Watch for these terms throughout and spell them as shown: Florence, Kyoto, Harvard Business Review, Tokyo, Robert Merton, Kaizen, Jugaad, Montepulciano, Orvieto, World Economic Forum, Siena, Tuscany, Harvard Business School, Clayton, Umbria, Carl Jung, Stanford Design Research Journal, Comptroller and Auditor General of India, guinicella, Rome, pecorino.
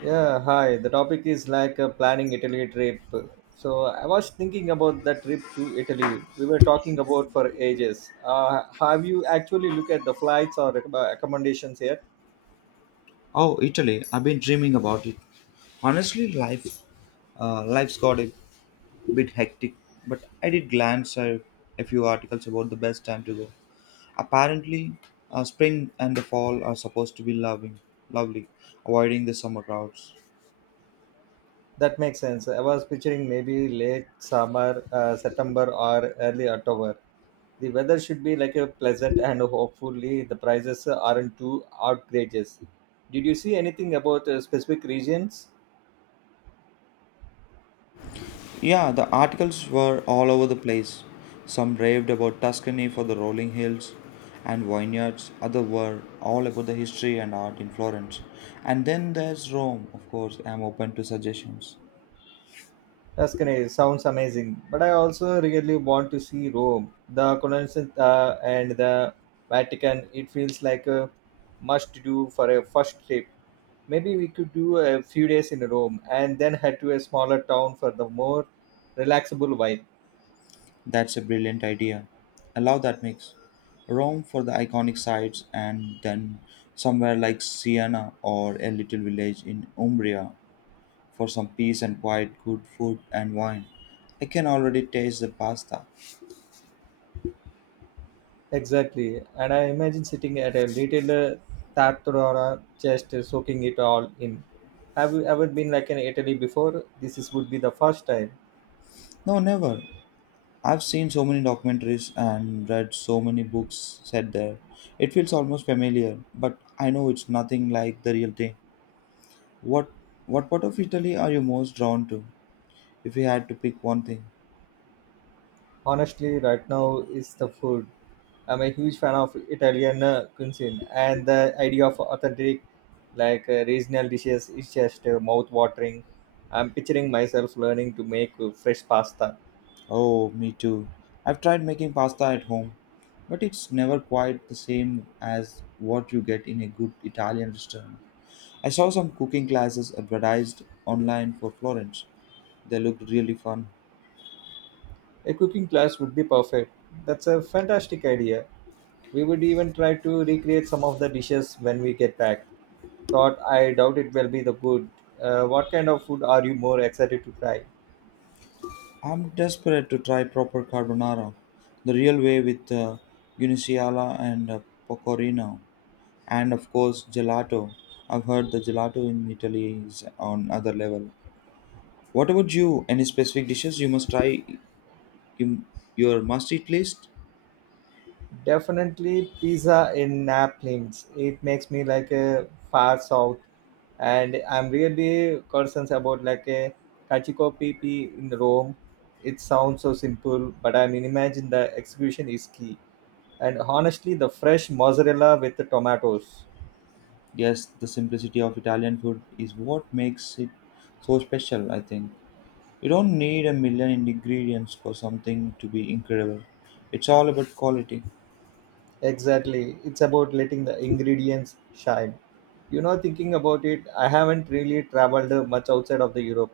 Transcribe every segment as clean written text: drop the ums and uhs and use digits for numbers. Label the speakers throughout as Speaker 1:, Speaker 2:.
Speaker 1: Yeah, hi. The topic is like planning Italy trip. So I was thinking about the trip to Italy. We were talking about for ages. Have you actually looked at the flights or accommodations yet?
Speaker 2: Oh, Italy! I've been dreaming about it. Honestly, life's got a bit hectic, but I did glance at a few articles about the best time to go. Apparently, spring and the fall are supposed to be lovely, avoiding the summer crowds.
Speaker 1: That makes sense. I was picturing maybe late summer, September or early October. The weather should be like a pleasant and hopefully the prices aren't too outrageous. Did you see anything about specific regions?
Speaker 2: Yeah, the articles were all over the place. Some raved about Tuscany for the rolling hills and vineyards, others were all about the history and art in Florence. And then there's Rome, of course, I'm open to suggestions.
Speaker 1: Tuscany sounds amazing, but I also really want to see Rome, the Colosseum, and the Vatican. It feels like a must-do for a first trip. Maybe we could do a few days in Rome and then head to a smaller town for the more relaxable vibe.
Speaker 2: That's a brilliant idea. Allow that mix. Rome for the iconic sites, and then somewhere like Siena or a little village in Umbria for some peace and quiet, good food and wine. I can already taste the pasta.
Speaker 1: Exactly, and I imagine sitting at a little tartara, just soaking it all in. Have you ever been like in Italy before? This would be the first time.
Speaker 2: No, never. I've seen so many documentaries and read so many books set there. It feels almost familiar, but I know it's nothing like the real thing. What what part of Italy are you most drawn to if you had to pick one thing?
Speaker 1: Honestly, right now it's the food. I'm a huge fan of Italian cuisine, and the idea of authentic, like regional dishes, is just mouth-watering. I'm picturing myself learning to make fresh pasta.
Speaker 2: Oh, me too. I've tried making pasta at home, but it's never quite the same as what you get in a good Italian restaurant. I saw some cooking classes advertised online for Florence. They looked really fun.
Speaker 1: A cooking class would be perfect. That's a fantastic idea. We would even try to recreate some of the dishes when we get back. Thought I doubt it will be the good. What kind of food are you more excited to try?
Speaker 2: I'm desperate to try proper carbonara, the real way with guinicella and pecorino, and of course gelato. I've heard the gelato in Italy is on other level. What about you? Any specific dishes you must try you, your must eat list?
Speaker 1: Definitely pizza in Naples. It makes me like a far south, and I'm really concerned about like a cacio pepe in Rome. It sounds so simple, but I mean, imagine the execution is key. And honestly, the fresh mozzarella with the tomatoes.
Speaker 2: Yes, the simplicity of Italian food is what makes it so special, I think. You don't need a million ingredients for something to be incredible. It's all about quality.
Speaker 1: Exactly, it's about letting the ingredients shine. Thinking about it, I haven't really traveled much outside of the Europe.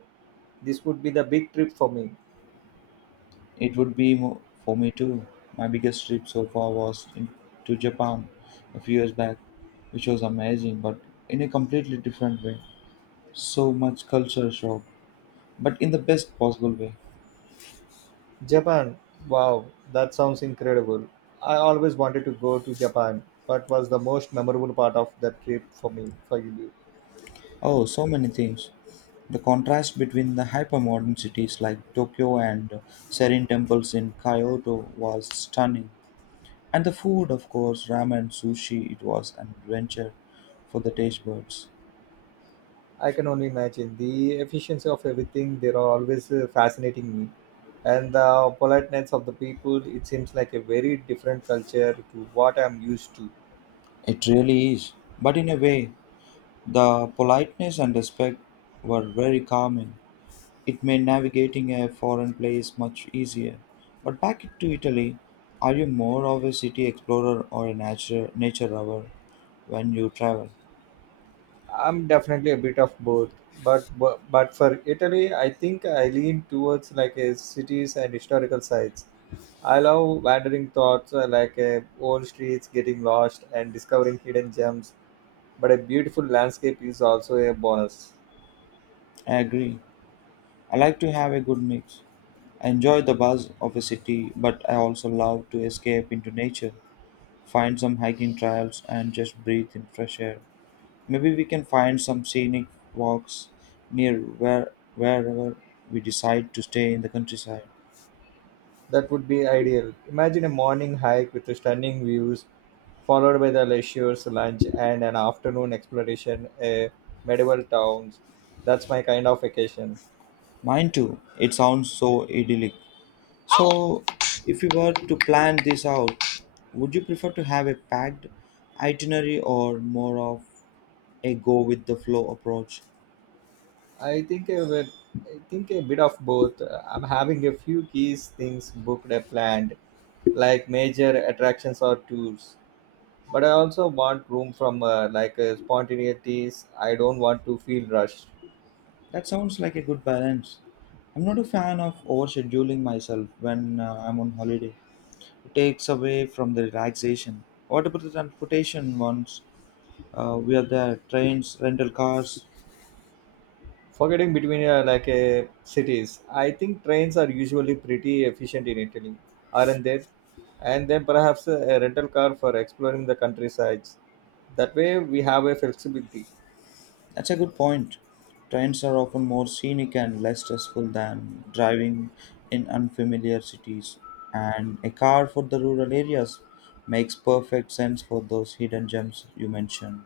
Speaker 1: This would be the big trip for me.
Speaker 2: It would be for me too. My biggest trip so far was to Japan a few years back, which was amazing, but in a completely different way. So much culture shock, but in the best possible way.
Speaker 1: Japan. Wow, that sounds incredible. I always wanted to go to Japan. What was the most memorable part of that trip for you?
Speaker 2: Oh, so many things. The contrast between the hypermodern cities like Tokyo and serene temples in Kyoto was stunning. And the food, of course, ramen, sushi, it was an adventure for the taste buds.
Speaker 1: I can only imagine the efficiency of everything. They are always fascinating me, and the politeness of the people. It seems like a very different culture to what I'm used to.
Speaker 2: It really is. But in a way, the politeness and respect were very calming. It made navigating a foreign place much easier. But back to Italy, are you more of a city explorer or a nature lover when you travel?
Speaker 1: I'm definitely a bit of both, but but for Italy, I think I lean towards like a cities and historical sites. I love wandering thoughts like old streets, getting lost, and discovering hidden gems. But a beautiful landscape is also a bonus.
Speaker 2: I agree. I like to have a good mix. I enjoy the buzz of a city, but I also love to escape into nature, find some hiking trails, and just breathe in fresh air. Maybe we can find some scenic walks near wherever we decide to stay in the countryside.
Speaker 1: That would be ideal. Imagine a morning hike with stunning views, followed by the leisure's lunch and an afternoon exploration, a medieval towns. That's my kind of vacation.
Speaker 2: Mine too. It sounds so idyllic. So, if you were to plan this out, would you prefer to have a packed itinerary or more of a go with the flow approach?
Speaker 1: I think a, bit- I think a bit of both. I'm having a few key things booked and planned, like major attractions or tours. But I also want room from like spontaneities. I don't want to feel rushed.
Speaker 2: That sounds like a good balance. I'm not a fan of overscheduling myself when I'm on holiday. It takes away from the relaxation. What about the transportation ones? We are there, trains, rental cars.
Speaker 1: Forgetting between like cities, I think trains are usually pretty efficient in Italy, aren't they? And then perhaps a rental car for exploring the countrysides. That way we have a flexibility.
Speaker 2: That's a good point. Trains are often more scenic and less stressful than driving in unfamiliar cities. And a car for the rural areas makes perfect sense for those hidden gems you mentioned.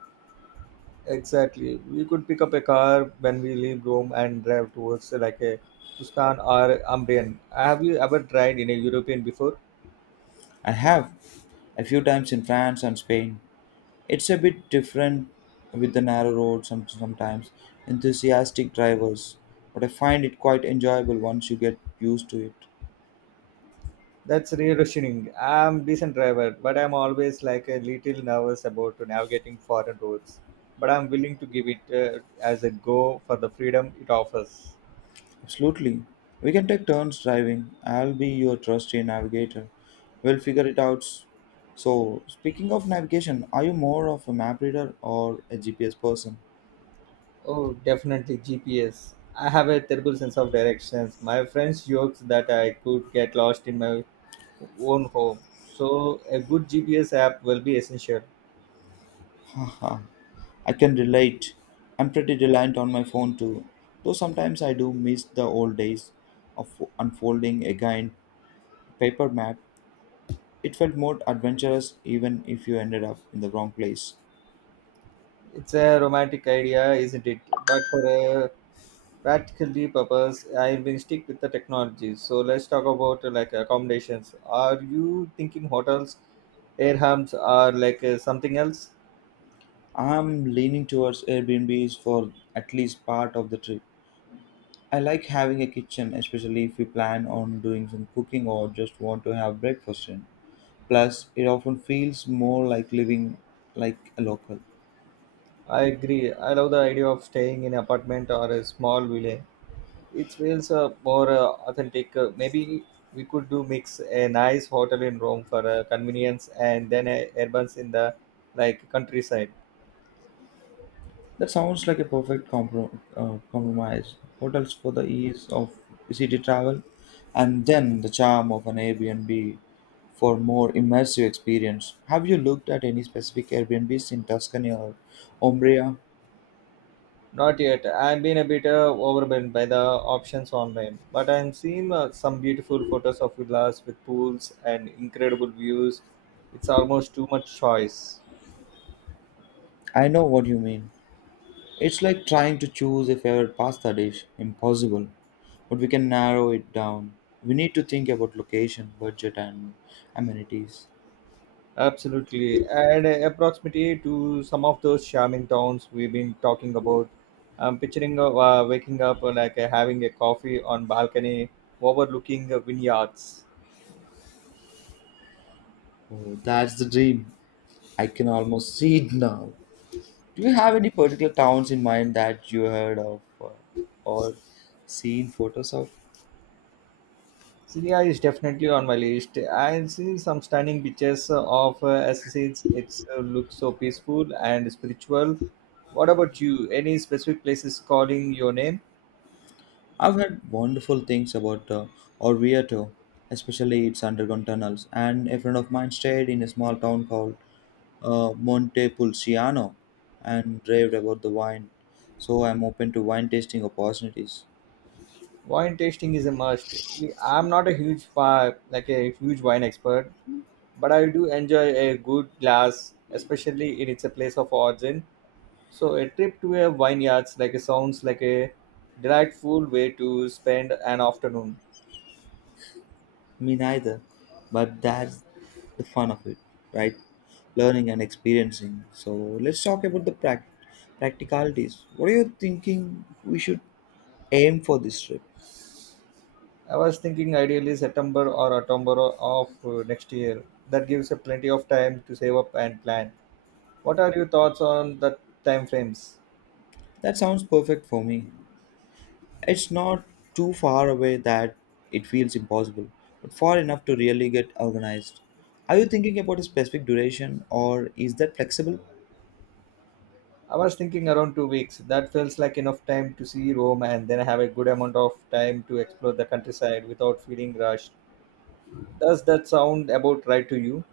Speaker 1: Exactly. We could pick up a car when we leave Rome and drive towards like a Tuscan or Umbrian. Have you ever tried in a European before?
Speaker 2: I have a few times in France and Spain. It's a bit different with the narrow road sometimes, enthusiastic drivers, but I find it quite enjoyable once you get used to it.
Speaker 1: That's reassuring. I'm decent driver, but I'm always like a little nervous about navigating foreign roads. But I'm willing to give it as a go for the freedom it offers.
Speaker 2: Absolutely. We can take turns driving. I'll be your trusty navigator. We'll figure it out. So, speaking of navigation, are you more of a map reader or a GPS person?
Speaker 1: Oh, definitely GPS. I have a terrible sense of directions. My friends jokes that I could get lost in my own home. So a good GPS app will be essential.
Speaker 2: Haha, I can relate. I'm pretty reliant on my phone too, though sometimes I do miss the old days of unfolding a giant paper map. It felt more adventurous even if you ended up in the wrong place.
Speaker 1: It's a romantic idea, isn't it? But for a practical purpose, I will stick with the technology. So let's talk about like accommodations. Are you thinking hotels, air hubs, or like something else?
Speaker 2: I'm leaning towards Airbnbs for at least part of the trip. I like having a kitchen, especially if we plan on doing some cooking or just want to have breakfast in. Plus, it often feels more like living like a local.
Speaker 1: I agree. I love the idea of staying in an apartment or a small villa. It feels more authentic. Maybe we could do mix a nice hotel in Rome for convenience and then a urbans in the like countryside.
Speaker 2: That sounds like a perfect compromise. Hotels for the ease of city travel, and then the charm of an Airbnb for more immersive experience. Have you looked at any specific Airbnbs in Tuscany or Umbria?
Speaker 1: Not yet. I've been a bit overwhelmed by the options online, but I'm seeing some beautiful photos of villas with pools and incredible views. It's almost too much choice.
Speaker 2: I know what you mean. It's like trying to choose a favorite pasta dish. Impossible. But we can narrow it down. We need to think about location, budget, and amenities.
Speaker 1: Absolutely. And proximity to some of those charming towns we've been talking about. I'm picturing waking up like having a coffee on balcony overlooking vineyards.
Speaker 2: Oh, that's the dream. I can almost see it now. Do you have any particular towns in mind that you heard of or seen photos of?
Speaker 1: Syria is definitely on my list. I've seen some stunning pictures of Assassins. It looks so peaceful and spiritual. What about you? Any specific places calling your name?
Speaker 2: I've heard wonderful things about Orvieto, especially its underground tunnels. And a friend of mine stayed in a small town called Montepulciano and raved about the wine. So I'm open to wine tasting opportunities.
Speaker 1: Wine tasting is a must. I'm not a huge like a huge wine expert, but I do enjoy a good glass, especially in it's a place of origin. So a trip to a vineyards like a sounds like a delightful way to spend an afternoon.
Speaker 2: Me neither, but that's the fun of it, right? Learning and experiencing. So let's talk about the practicalities. What are you thinking we should aim for this trip?
Speaker 1: I was thinking ideally September or October of next year. That gives a plenty of time to save up and plan. What are your thoughts on the time frames?
Speaker 2: That sounds perfect for me. It's not too far away that it feels impossible, but far enough to really get organized. Are you thinking about a specific duration or is that flexible?
Speaker 1: I was thinking around 2 weeks. That feels like enough time to see Rome and then have a good amount of time to explore the countryside without feeling rushed. Does that sound about right to you?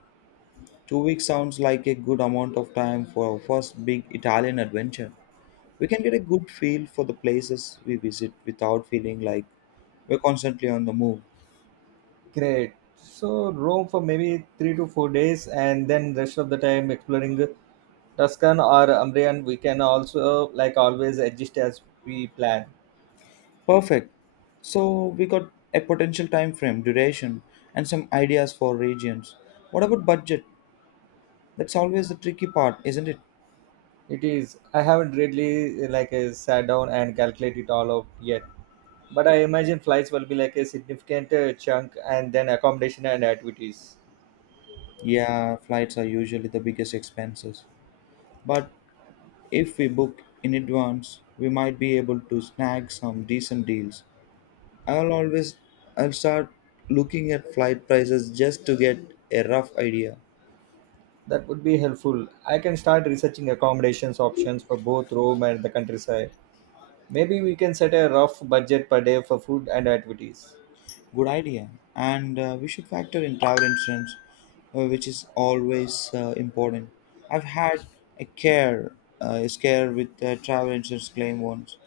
Speaker 2: 2 weeks sounds like a good amount of time for our first big Italian adventure. We can get a good feel for the places we visit without feeling like we're constantly on the move.
Speaker 1: Great. So Rome for maybe 3 to 4 days, and then rest of the time exploring Tuscan or Umbrian. We can also like always adjust as we plan.
Speaker 2: Perfect. So we got a potential time frame, duration, and some ideas for regions. What about budget? That's always the tricky part, isn't it?
Speaker 1: It is. I haven't really like sat down and calculated it all out yet, but I imagine flights will be like a significant chunk, and then accommodation and activities.
Speaker 2: Yeah, flights are usually the biggest expenses. But if we book in advance, we might be able to snag some decent deals. I'll always I'll start looking at flight prices just to get a rough idea.
Speaker 1: That would be helpful. I can start researching accommodations options for both Rome and the countryside. Maybe we can set a rough budget per day for food and activities.
Speaker 2: Good idea. And we should factor in travel insurance, which is always important. I've had a care a scare with a travel insurance claim once,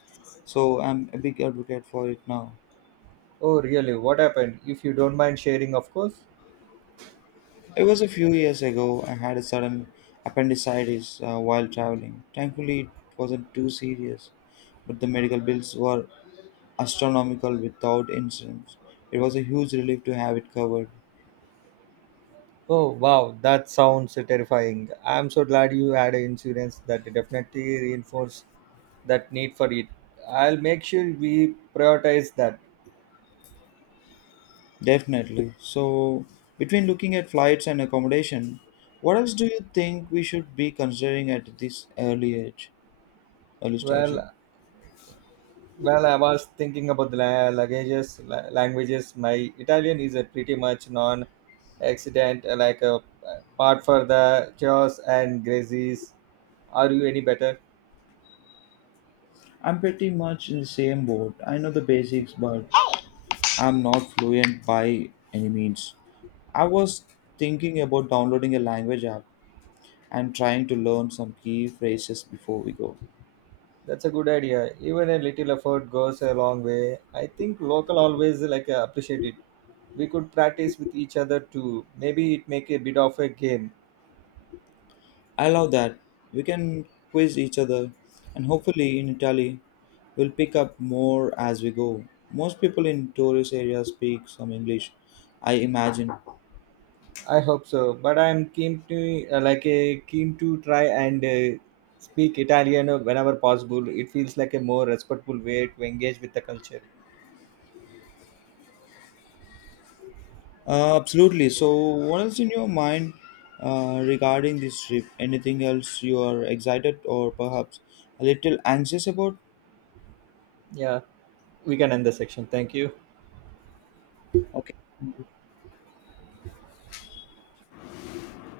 Speaker 2: so I'm a big advocate for it now.
Speaker 1: Oh, really? What happened? If you don't mind sharing, of course.
Speaker 2: It was a few years ago. I had a sudden appendicitis while traveling. Thankfully, it wasn't too serious, but the medical bills were astronomical without incidents. It was a huge relief to have it covered.
Speaker 1: Oh, wow, that sounds terrifying. I'm so glad you had an insurance that definitely reinforced that need for it. I'll make sure we prioritize that.
Speaker 2: Definitely. So, between looking at flights and accommodation, what else do you think we should be considering at this early stage?
Speaker 1: Well, well, I was thinking about the languages. Languages. My Italian is a pretty much non-accident, like a part for the chaos and graces. Are you any better?
Speaker 2: I'm pretty much in the same boat. I know the basics, but I'm not fluent by any means. I was thinking about downloading a language app and trying to learn some key phrases before we go.
Speaker 1: That's a good idea. Even a little effort goes a long way. I think local always like appreciate it. We could practice with each other too. Maybe it make a bit of a game.
Speaker 2: I love that. We can quiz each other, and hopefully, in Italy, we'll pick up more as we go. Most people in tourist areas speak some English, I imagine.
Speaker 1: I hope so. But I'm keen to like a keen to try and speak Italian whenever possible. It feels like a more respectful way to engage with the culture.
Speaker 2: Absolutely. So, what else in your mind regarding this trip? Anything else you are excited or perhaps a little anxious about?
Speaker 1: Yeah, we can end the section. Thank you.
Speaker 2: Okay.